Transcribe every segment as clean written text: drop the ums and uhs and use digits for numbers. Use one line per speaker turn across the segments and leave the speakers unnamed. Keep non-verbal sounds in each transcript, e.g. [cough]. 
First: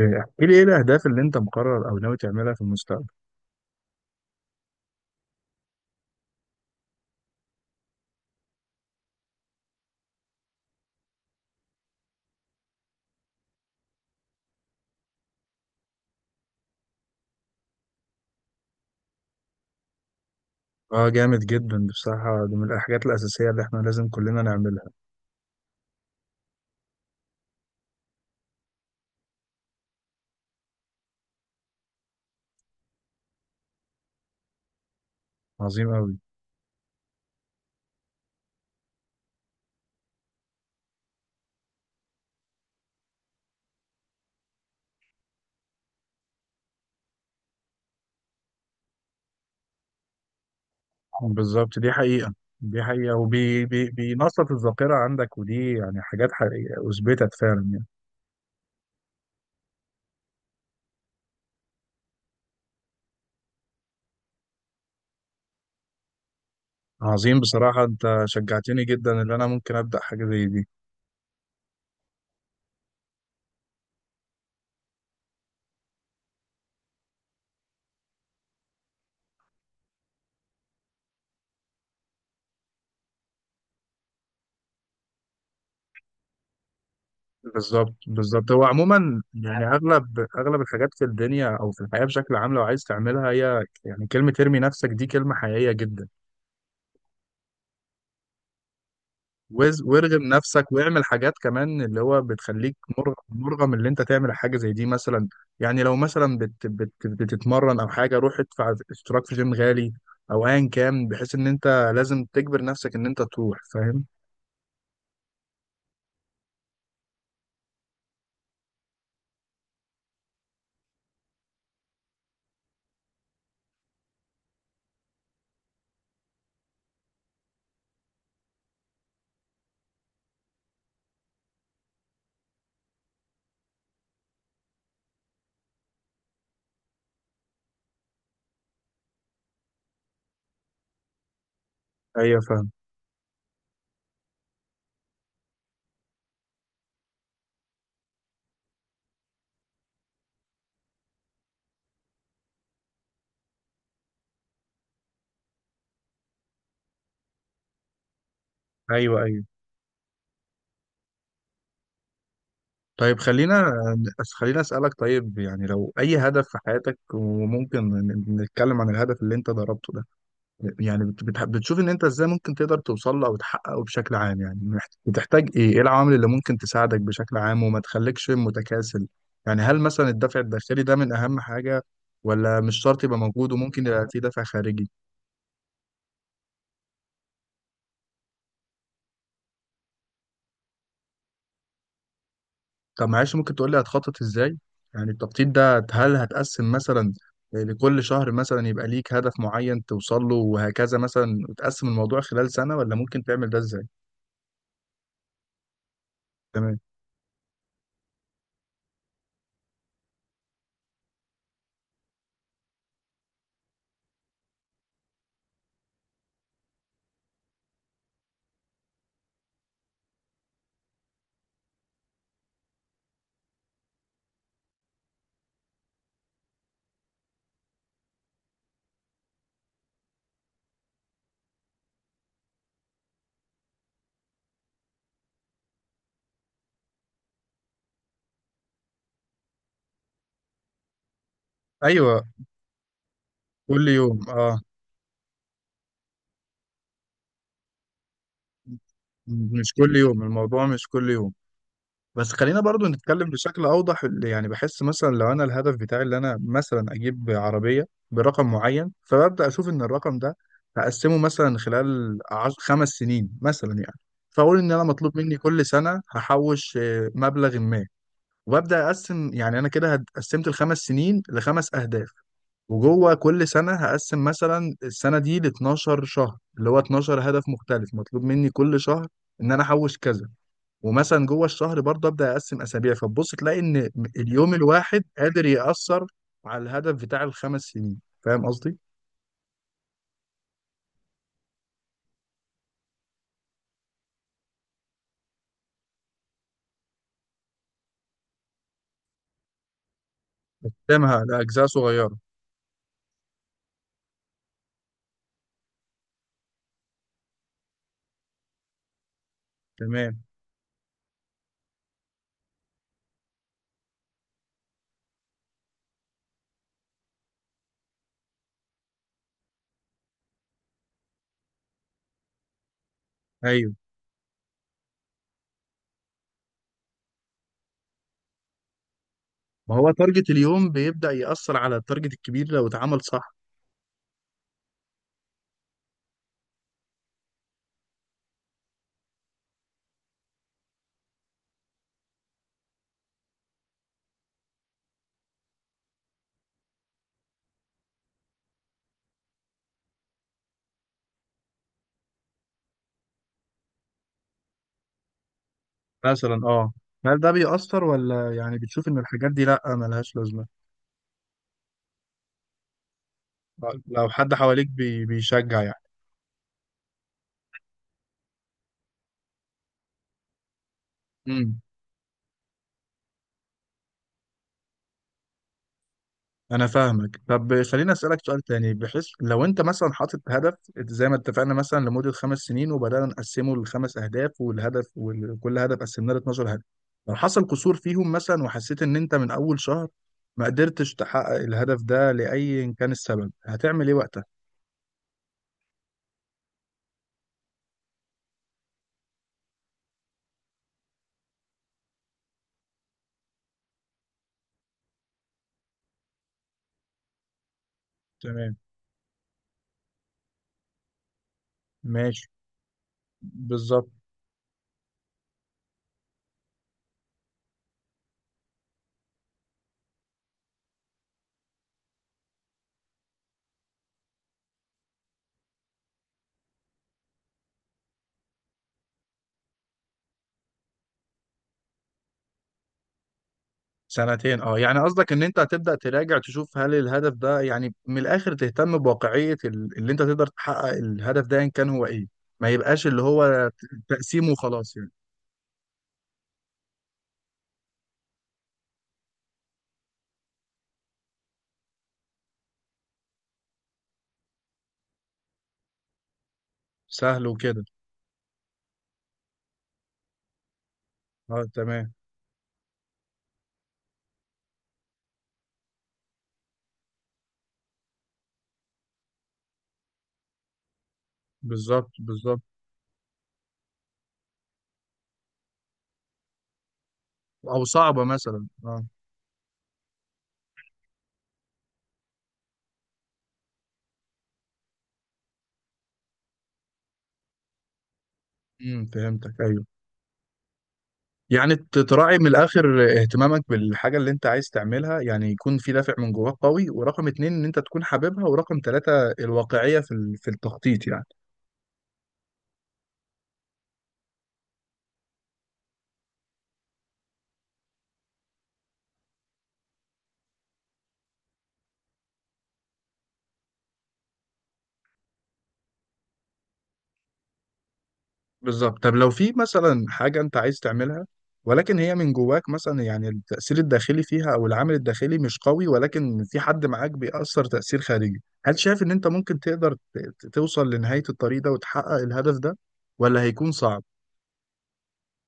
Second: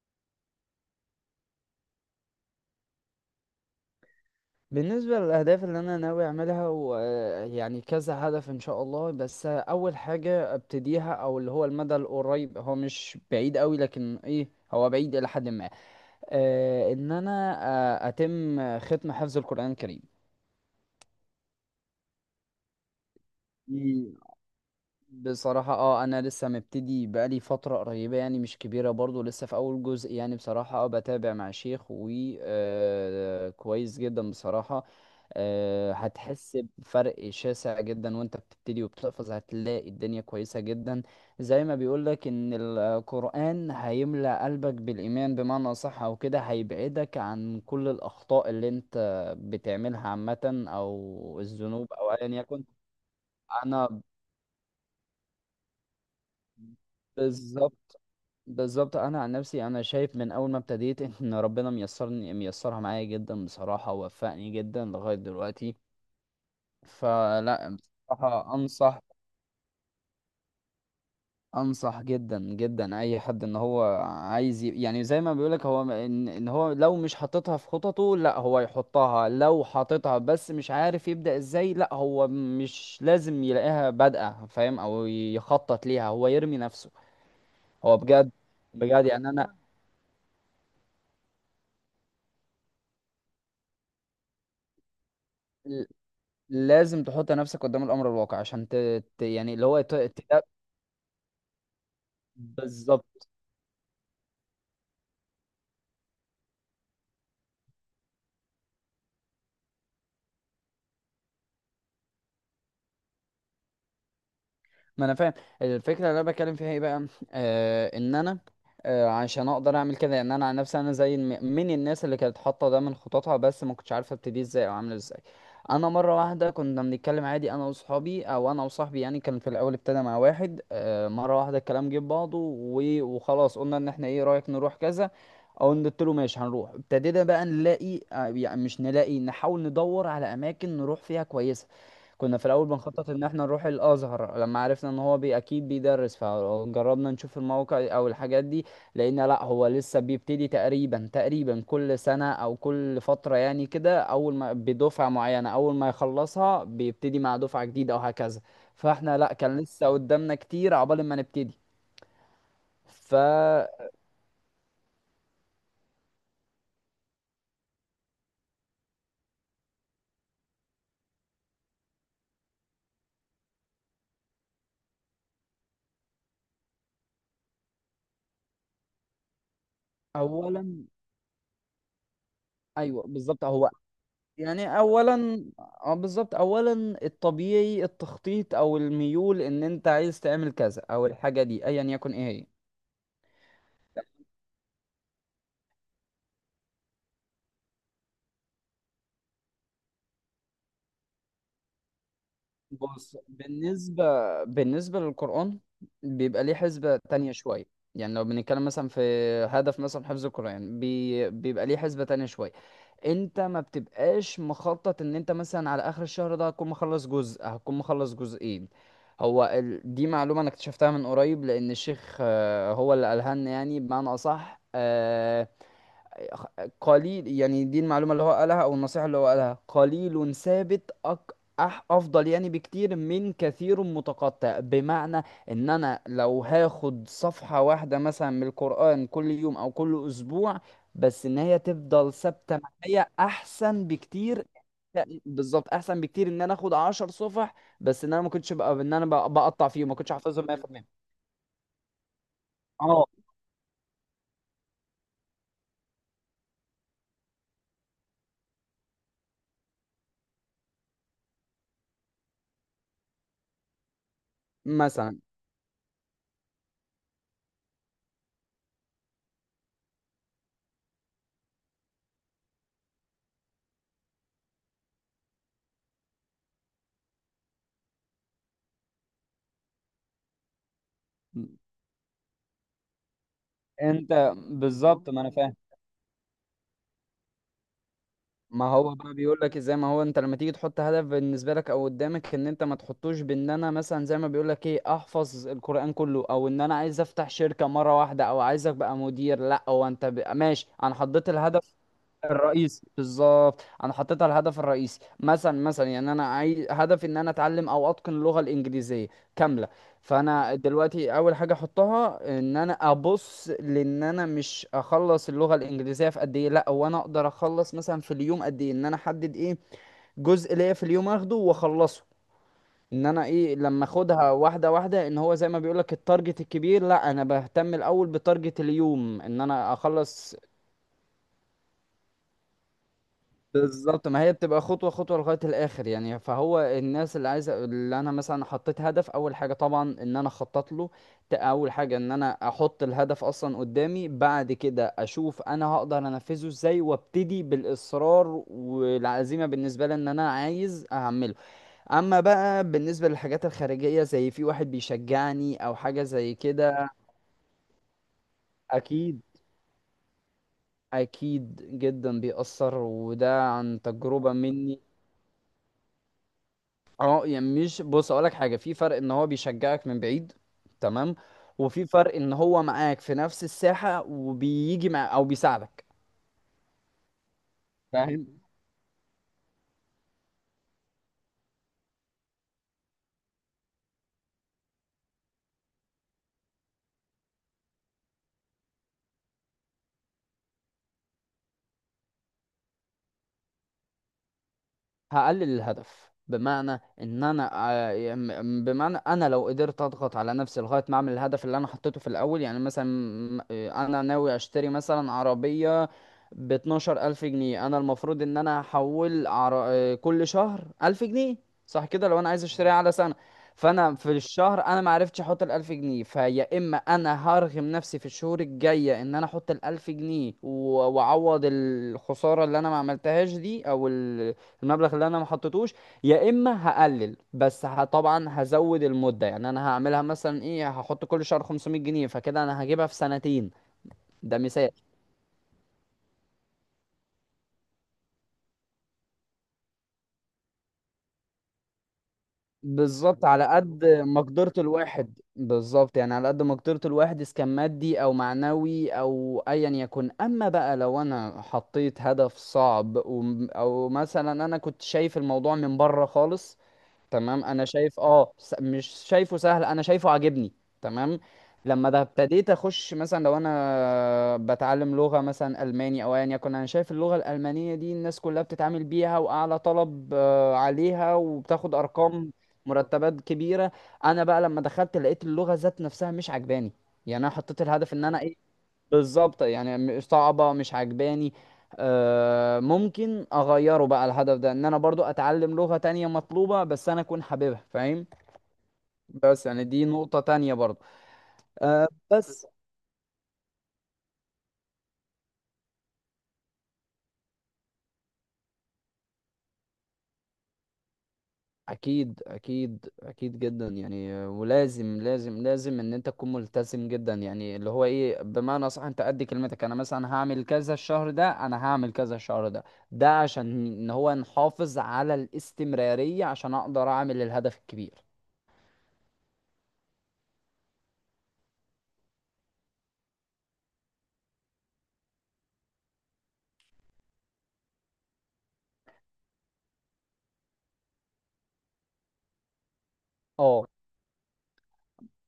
إيه، احكي لي ايه الاهداف اللي انت مقرر او ناوي تعملها في المستقبل؟
بالنسبة للأهداف اللي أنا ناوي أعملها ويعني كذا هدف إن شاء الله، بس أول حاجة أبتديها أو اللي هو المدى القريب، هو مش بعيد أوي لكن إيه، هو بعيد إلى حد ما. إن أنا أتم ختم حفظ القرآن الكريم.
اه، جامد جدا بصراحة، دي من الحاجات الاساسية اللي احنا لازم كلنا نعملها.
بصراحة انا لسه مبتدي، بقالي فترة قريبة يعني مش كبيرة برضو، لسه في اول جزء. يعني بصراحة بتابع مع شيخ و. كويس جدا بصراحة.
عظيم قوي.
هتحس بفرق شاسع جدا وانت بتبتدي وبتحفظ، هتلاقي الدنيا كويسة جدا. زي ما بيقولك ان القرآن هيملأ قلبك بالإيمان بمعنى أصح، او كده هيبعدك عن كل الأخطاء اللي انت بتعملها عامة، او
بالظبط، دي
الذنوب او ايا
حقيقة.
يكن.
دي حقيقة، وبي بي
انا
بينشط الذاكرة عندك، ودي يعني حاجات حقيقية اثبتت فعلا يعني.
بالظبط. بالظبط انا عن نفسي انا شايف من اول ما ابتديت [laughs] ان ربنا ميسرني، ميسرها معايا جدا بصراحه ووفقني جدا لغايه دلوقتي.
عظيم
فلا
بصراحة، انت
بصراحه
شجعتني
انصح،
جدا ان انا ممكن ابدأ حاجة زي دي.
انصح جدا جدا اي حد ان هو عايز يعني زي ما بيقولك. هو ان هو لو مش حاططها في خططه، لا هو يحطها. لو حاططها بس مش عارف يبدا ازاي، لا هو مش لازم يلاقيها بادئه، فاهم؟ او يخطط ليها، هو يرمي نفسه.
بالظبط
هو بجد.
بالظبط، هو
بجد
عموما
يعني
يعني اغلب الحاجات في الدنيا او في الحياة بشكل عام لو عايز تعملها، هي يعني كلمة ارمي نفسك دي كلمة حقيقية جدا.
لازم تحط نفسك قدام الامر الواقع عشان يعني اللي هو
وارغم نفسك واعمل حاجات كمان اللي هو بتخليك
بالظبط.
مرغم اللي انت تعمل حاجه زي دي مثلا. يعني لو مثلا بت بت بتتمرن او حاجه، روح ادفع اشتراك في جيم غالي او ايا كان، بحيث ان انت لازم تجبر نفسك ان انت تروح، فاهم؟
ما انا فاهم الفكره اللي انا بتكلم فيها ايه بقى. ان انا عشان اقدر اعمل كده. يعني انا عن نفسي انا زي من الناس اللي كانت حاطه ده من خططها، بس ما كنتش عارفه ابتدي ازاي او اعمل ازاي. مره واحده كنا بنتكلم عادي، انا واصحابي او انا وصاحبي. يعني كان في الاول ابتدى مع واحد آه، مره واحده الكلام جه في بعضه، وخلاص قلنا ان احنا ايه رايك نروح كذا. او قلت له ماشي هنروح. ابتدينا بقى نلاقي، يعني مش نلاقي، نحاول ندور على اماكن نروح فيها كويسه. كنا
ايوه
في
فاهم.
الاول بنخطط ان احنا نروح الازهر. لما عرفنا ان هو بي اكيد بيدرس، فجربنا نشوف الموقع او الحاجات دي، لقينا لا هو لسه بيبتدي تقريبا. تقريبا كل سنة او كل فترة يعني كده، اول ما بدفعة معينة، اول ما يخلصها بيبتدي مع دفعة جديدة، او هكذا. فاحنا
ايوه،
لا،
ايوه.
كان لسه قدامنا كتير عقبال ما نبتدي.
طيب،
فاولا
خلينا اسالك، طيب يعني لو اي هدف في حياتك، وممكن نتكلم عن الهدف اللي انت ضربته ده، يعني بتشوف ان انت ازاي ممكن تقدر توصل له او تحققه بشكل عام، يعني بتحتاج ايه العوامل اللي ممكن تساعدك بشكل عام وما تخليكش متكاسل؟ يعني هل مثلا الدافع الداخلي ده من اهم حاجة، ولا مش
ايوه
شرط يبقى
بالظبط.
موجود
هو
وممكن يبقى في دافع
يعني
خارجي؟
اولا بالظبط، اولا الطبيعي التخطيط، او الميول ان انت عايز تعمل كذا او الحاجه دي ايا يكن ايه هي.
طب معلش، ممكن تقول لي هتخطط ازاي؟ يعني التخطيط ده هل هتقسم مثلا لكل شهر، مثلا يبقى ليك هدف معين توصل له وهكذا مثلا، وتقسم الموضوع خلال سنة، ولا
بص،
ممكن تعمل ده ازاي؟
بالنسبه للقران، بيبقى ليه
تمام.
حسبه تانية شويه. يعني لو بنتكلم مثلا في هدف مثلا حفظ القران، بيبقى ليه حسبه تانية شويه. انت ما بتبقاش مخطط ان انت مثلا على اخر الشهر ده هتكون مخلص جزء، هتكون مخلص جزئين. دي معلومة انا اكتشفتها من قريب، لان الشيخ هو اللي قالها لنا يعني. بمعنى اصح قليل. يعني دي المعلومة اللي هو قالها أو النصيحة اللي هو قالها: قليل ثابت، أك أح أفضل يعني بكتير من كثير متقطع. بمعنى إن أنا لو هاخد صفحة واحدة مثلا من القرآن كل يوم أو كل أسبوع، بس إن هي تفضل
ايوه،
ثابتة معايا، أحسن
كل يوم
بكتير.
اه.
بالظبط، أحسن بكتير إن أنا آخد عشر صفح بس إن أنا ما كنتش بقى إن بقطع
مش
فيهم ما
كل
كنتش
يوم،
حافظهم
الموضوع مش
100%.
كل يوم، بس خلينا برضو
أه
نتكلم بشكل اوضح. اللي يعني بحس مثلا لو انا الهدف بتاعي اللي انا مثلا اجيب عربيه برقم معين، فببدا اشوف ان الرقم ده هقسمه مثلا خلال خمس سنين مثلا، يعني فاقول ان انا مطلوب
مثلا.
مني كل سنه هحوش مبلغ ما، وببدا اقسم. يعني انا كده قسمت الخمس سنين لخمس اهداف، وجوه كل سنه هقسم مثلا السنه دي ل 12 شهر اللي هو 12 هدف مختلف مطلوب مني كل شهر ان انا احوش كذا، ومثلا جوه الشهر برضه ابدا اقسم اسابيع، فتبص تلاقي ان
أنت
اليوم الواحد
بالظبط. ما أنا
قادر
فاهم.
ياثر على الهدف بتاع الخمس سنين. فاهم
ما
قصدي؟
هو بقى بيقول لك ازاي؟ ما هو انت لما تيجي تحط هدف بالنسبه لك او قدامك، ان انت ما تحطوش بان انا مثلا زي ما بيقول لك ايه، احفظ القران كله، او ان انا عايز افتح شركه مره واحده، او عايز ابقى مدير، لا. هو انت ماشي، انا
قسمها
حطيت
لاجزاء
الهدف
صغيره،
الرئيسي. بالظبط، انا حطيتها الهدف الرئيسي مثلا. مثلا يعني انا عايز هدفي ان انا اتعلم او اتقن اللغه الانجليزيه كامله.
تمام.
فانا دلوقتي اول حاجه احطها ان انا ابص، لان انا مش اخلص اللغه الانجليزيه في قد ايه، لا هو انا اقدر اخلص مثلا في اليوم قد ايه، ان انا احدد ايه جزء ليا في اليوم اخده واخلصه. ان انا ايه،
ايوه،
لما اخدها واحده واحده، ان هو زي ما بيقولك التارجت الكبير لا، انا بهتم الاول بتارجت اليوم، ان انا
ما هو تارجت
اخلص.
اليوم بيبدا ياثر على التارجت الكبير لو اتعمل صح.
بالظبط. ما هي بتبقى خطوة خطوة لغاية الآخر يعني. فهو الناس اللي عايزة اللي أنا مثلا حطيت هدف، أول حاجة طبعا إن أنا أخطط له. أول حاجة إن أنا أحط الهدف أصلا قدامي، بعد كده أشوف أنا هقدر أنفذه إزاي، وأبتدي بالإصرار والعزيمة بالنسبة لي إن أنا عايز أعمله. أما بقى بالنسبة للحاجات الخارجية زي في واحد بيشجعني أو حاجة زي
مثلا اه.
كده،
هل ده بيأثر، ولا يعني بتشوف ان
أكيد.
الحاجات دي لا ملهاش لازمه؟
أكيد جدا بيأثر وده
آه،
عن
لو
تجربة
حد حواليك
مني.
بيشجع يعني.
اه يعني مش، بص اقولك حاجه: في فرق ان هو بيشجعك من بعيد، تمام،
مم.
وفي فرق ان هو معاك في نفس الساحه وبيجي مع، او بيساعدك،
انا فاهمك. طب خليني اسالك سؤال
فاهم؟
تاني، بحيث لو انت مثلا حاطط هدف زي ما اتفقنا مثلا لمده خمس سنين، وبدانا نقسمه لخمس اهداف، وكل هدف قسمناه ل 12 هدف، لو حصل قصور فيهم مثلا وحسيت ان انت من اول شهر ما قدرتش تحقق الهدف ده لاي إن كان السبب، هتعمل ايه وقتها؟
هقلل الهدف، بمعنى ان انا بمعنى انا لو قدرت اضغط على نفسي لغايه ما اعمل الهدف اللي انا حطيته في الاول يعني. مثلا انا ناوي اشتري مثلا عربيه ب 12000 الف جنيه. انا المفروض ان
تمام.
انا احول عر... آه، كل شهر 1000 جنيه، صح كده، لو
ماشي.
انا عايز اشتريها على سنه.
بالظبط.
فانا في الشهر انا ما عرفتش احط ال 1000 جنيه. فيا اما انا هرغم نفسي في الشهور الجايه ان انا احط ال 1000 جنيه، واعوض الخساره اللي انا ما عملتهاش دي، او المبلغ اللي انا ما حطيتوش. يا اما هقلل، بس طبعا هزود المده يعني. انا هعملها مثلا ايه، هحط كل شهر 500 جنيه، فكده انا هجيبها في سنتين. ده
سنتين اه،
مثال،
يعني قصدك ان انت هتبدأ تراجع تشوف هل الهدف ده، يعني من الاخر تهتم بواقعية اللي انت تقدر تحقق الهدف ده ان كان هو ايه، ما يبقاش اللي
بالظبط على
هو
قد
تقسيمه
مقدره
وخلاص يعني؟
الواحد. بالظبط يعني على قد مقدره الواحد، اذا كان مادي او معنوي او ايا يكن. اما بقى لو انا حطيت هدف صعب، او مثلا انا كنت شايف الموضوع من بره خالص،
سهل
تمام،
وكده.
انا شايف، مش شايفه سهل، انا شايفه عاجبني تمام.
اه، تمام.
لما ده ابتديت اخش، مثلا لو انا بتعلم لغة مثلا الماني او ايا يكن، انا شايف اللغة الالمانية دي الناس كلها بتتعامل بيها واعلى طلب عليها وبتاخد
بالظبط
ارقام
بالظبط.
مرتبات كبيرة. انا بقى لما دخلت لقيت اللغة ذات نفسها مش عجباني. يعني انا حطيت
او
الهدف
صعبة
ان انا ايه،
مثلا اه.
بالظبط. يعني صعبة، مش عجباني. ممكن اغيره بقى الهدف ده، ان انا برضو اتعلم لغة تانية مطلوبة بس انا اكون حاببها، فاهم؟
فهمتك،
بس
ايوه.
يعني دي نقطة تانية برضو.
يعني تراعي من
بس
الاخر اهتمامك بالحاجة اللي انت عايز تعملها، يعني يكون في دافع من جواك قوي، ورقم اتنين ان انت تكون حاببها، ورقم تلاتة الواقعية في التخطيط يعني.
اكيد. اكيد اكيد جدا يعني. ولازم. لازم لازم ان انت تكون ملتزم جدا يعني، اللي هو ايه بمعنى صح. انت قد كلمتك، انا مثلا هعمل كذا الشهر ده، انا هعمل كذا الشهر ده، ده عشان ان هو نحافظ على الاستمرارية، عشان اقدر اعمل الهدف الكبير.
بالظبط. طب لو في مثلا حاجة انت عايز تعملها ولكن هي من جواك مثلا، يعني التأثير الداخلي فيها او العامل الداخلي مش قوي، ولكن في حد معاك بيأثر تأثير خارجي، هل شايف ان انت ممكن تقدر توصل لنهاية الطريق ده وتحقق الهدف ده، ولا هيكون
اه
صعب؟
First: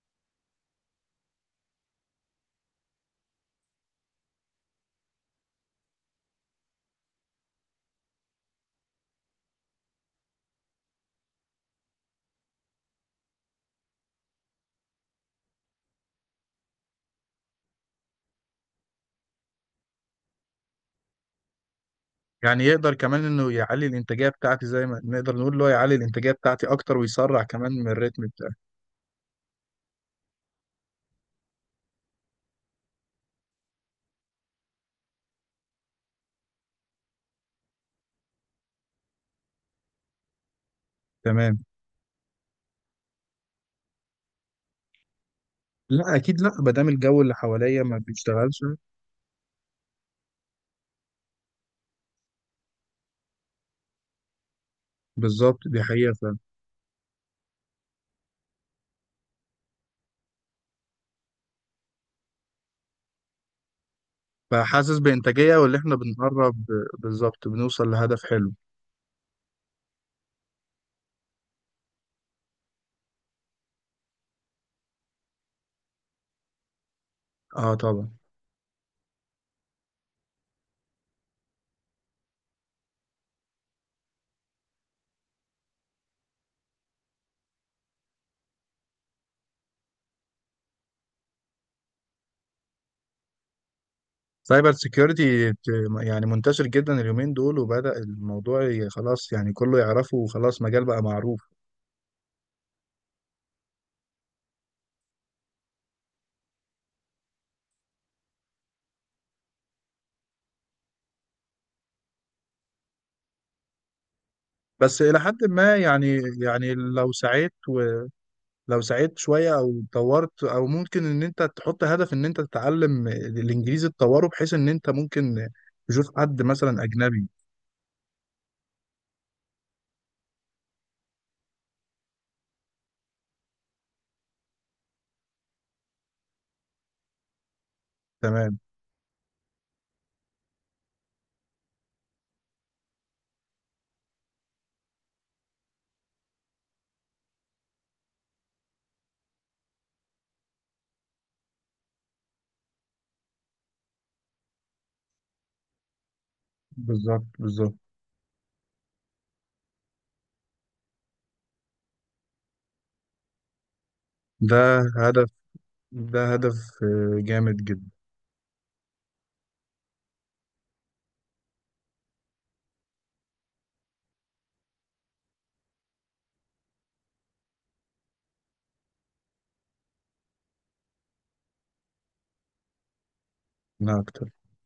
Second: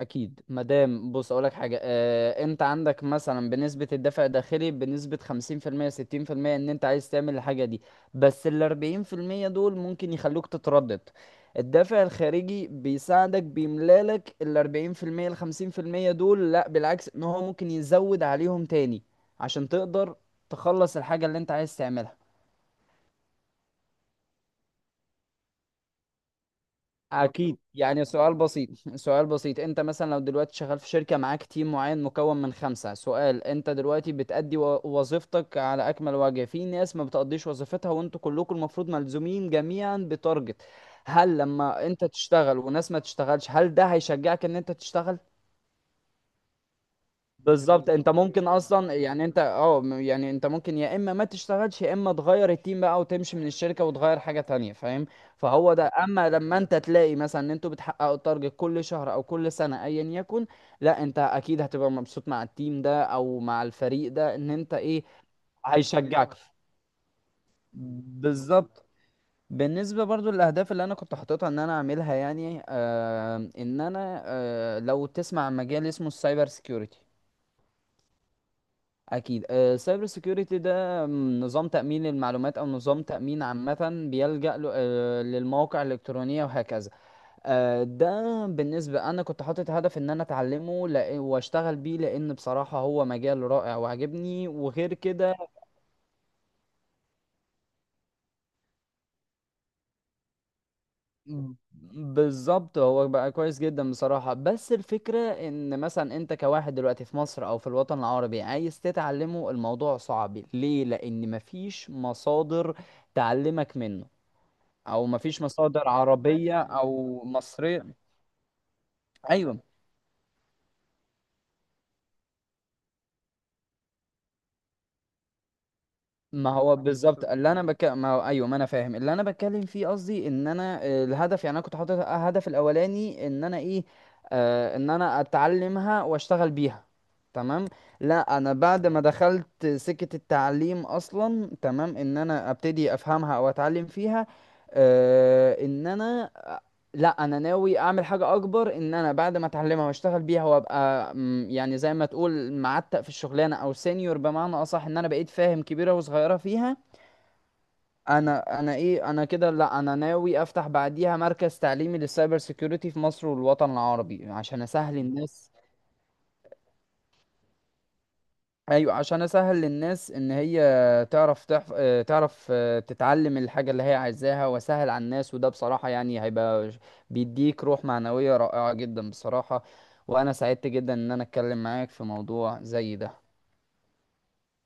اكيد. مادام، بص اقولك حاجه، انت عندك مثلا بنسبه الدفع الداخلي بنسبه 50%، 60% ان انت عايز تعمل الحاجه دي، بس ال 40% دول ممكن يخلوك تتردد. الدافع الخارجي بيساعدك، بيملالك ال 40% ال 50% دول، لا بالعكس ان هو ممكن يزود عليهم تاني، عشان تقدر تخلص الحاجه اللي انت عايز تعملها.
يعني يقدر كمان انه يعلي الانتاجية بتاعتي، زي ما نقدر نقول اللي هو يعلي الانتاجية بتاعتي اكتر ويسرع
اكيد.
كمان من
يعني
الريتم
سؤال
بتاعي.
بسيط [laughs] سؤال بسيط: انت مثلا لو دلوقتي شغال في شركة معاك تيم معين مكون من خمسة، سؤال، انت دلوقتي بتأدي وظيفتك على اكمل وجه، في ناس ما بتقضيش وظيفتها، وانتوا كلكم المفروض ملزومين جميعا بتارجت. هل
تمام.
لما انت تشتغل وناس ما تشتغلش، هل ده هيشجعك ان انت تشتغل؟
لا اكيد لا، ما دام الجو اللي حواليا
بالظبط.
ما
انت ممكن
بيشتغلش.
اصلا يعني، انت يعني انت ممكن يا اما ما تشتغلش، يا اما تغير التيم بقى وتمشي من الشركه وتغير حاجه تانية، فاهم؟
بالظبط،
فهو
دي
ده. اما
حقيقة.
لما انت تلاقي مثلا ان انتوا بتحققوا التارجت كل شهر او كل سنه ايا يكن، لا انت اكيد هتبقى مبسوط مع التيم ده او مع الفريق ده، ان انت
فحاسس
ايه،
بإنتاجية واللي احنا
هيشجعك،
بنقرب. بالظبط، بنوصل لهدف حلو.
بالظبط. بالنسبة برضو للأهداف اللي أنا كنت حاططها إن أنا أعملها، يعني إن أنا لو تسمع عن مجال اسمه السايبر سيكيورتي.
اه طبعا.
اكيد. السايبر سيكيورتي ده نظام تامين المعلومات، او نظام تامين عامه بيلجا للمواقع الالكترونيه وهكذا. ده بالنسبه انا كنت حاطط هدف ان انا اتعلمه واشتغل بيه، لان بصراحه هو مجال رائع وعجبني
سايبر
وغير كده.
سيكيورتي، يعني منتشر جدا اليومين دول، وبدأ الموضوع خلاص يعني كله يعرفه وخلاص، مجال بقى معروف.
ب- بالظبط. هو بقى كويس جدا بصراحة، بس الفكرة ان مثلا انت كواحد دلوقتي في مصر او في الوطن العربي عايز تتعلمه، الموضوع صعب. ليه؟ لان مفيش مصادر تعلمك منه،
بس
او
إلى
مفيش
حد ما
مصادر
يعني
عربية
يعني لو
او
سعيت،
مصرية.
ولو سعيت شوية
ايوه،
أو طورت، أو ممكن إن أنت تحط هدف إن أنت تتعلم الإنجليزي تطوره، بحيث إن أنت ممكن تشوف حد
ما هو
مثلا
بالظبط
أجنبي.
اللي انا ما هو ايوه، ما انا فاهم اللي انا بتكلم فيه. قصدي ان انا الهدف يعني، انا كنت حاطط الهدف الاولاني ان انا ايه، ان انا اتعلمها واشتغل بيها، تمام. لا انا
تمام.
بعد ما دخلت سكة التعليم اصلا، تمام، ان انا ابتدي افهمها او اتعلم فيها. آه ان انا لا انا ناوي اعمل حاجه اكبر، ان انا بعد ما اتعلمها واشتغل بيها، وابقى يعني زي ما تقول معتق في الشغلانه او سينيور بمعنى اصح، ان انا بقيت فاهم كبيره وصغيره فيها.
بالظبط بالظبط.
انا ايه، انا كده لا، انا ناوي افتح بعديها مركز تعليمي للسايبر سيكيورتي في مصر والوطن العربي،
ده
عشان اسهل
هدف،
الناس.
ده هدف آه، جامد جدا.
ايوه، عشان اسهل للناس ان هي تعرف تحف... آه، تعرف تتعلم الحاجه اللي هي عايزاها، واسهل على الناس. وده بصراحه يعني هيبقى بيديك روح معنويه رائعه جدا بصراحه. وانا سعدت جدا ان انا اتكلم معاك في موضوع زي ده.
لا أكتر.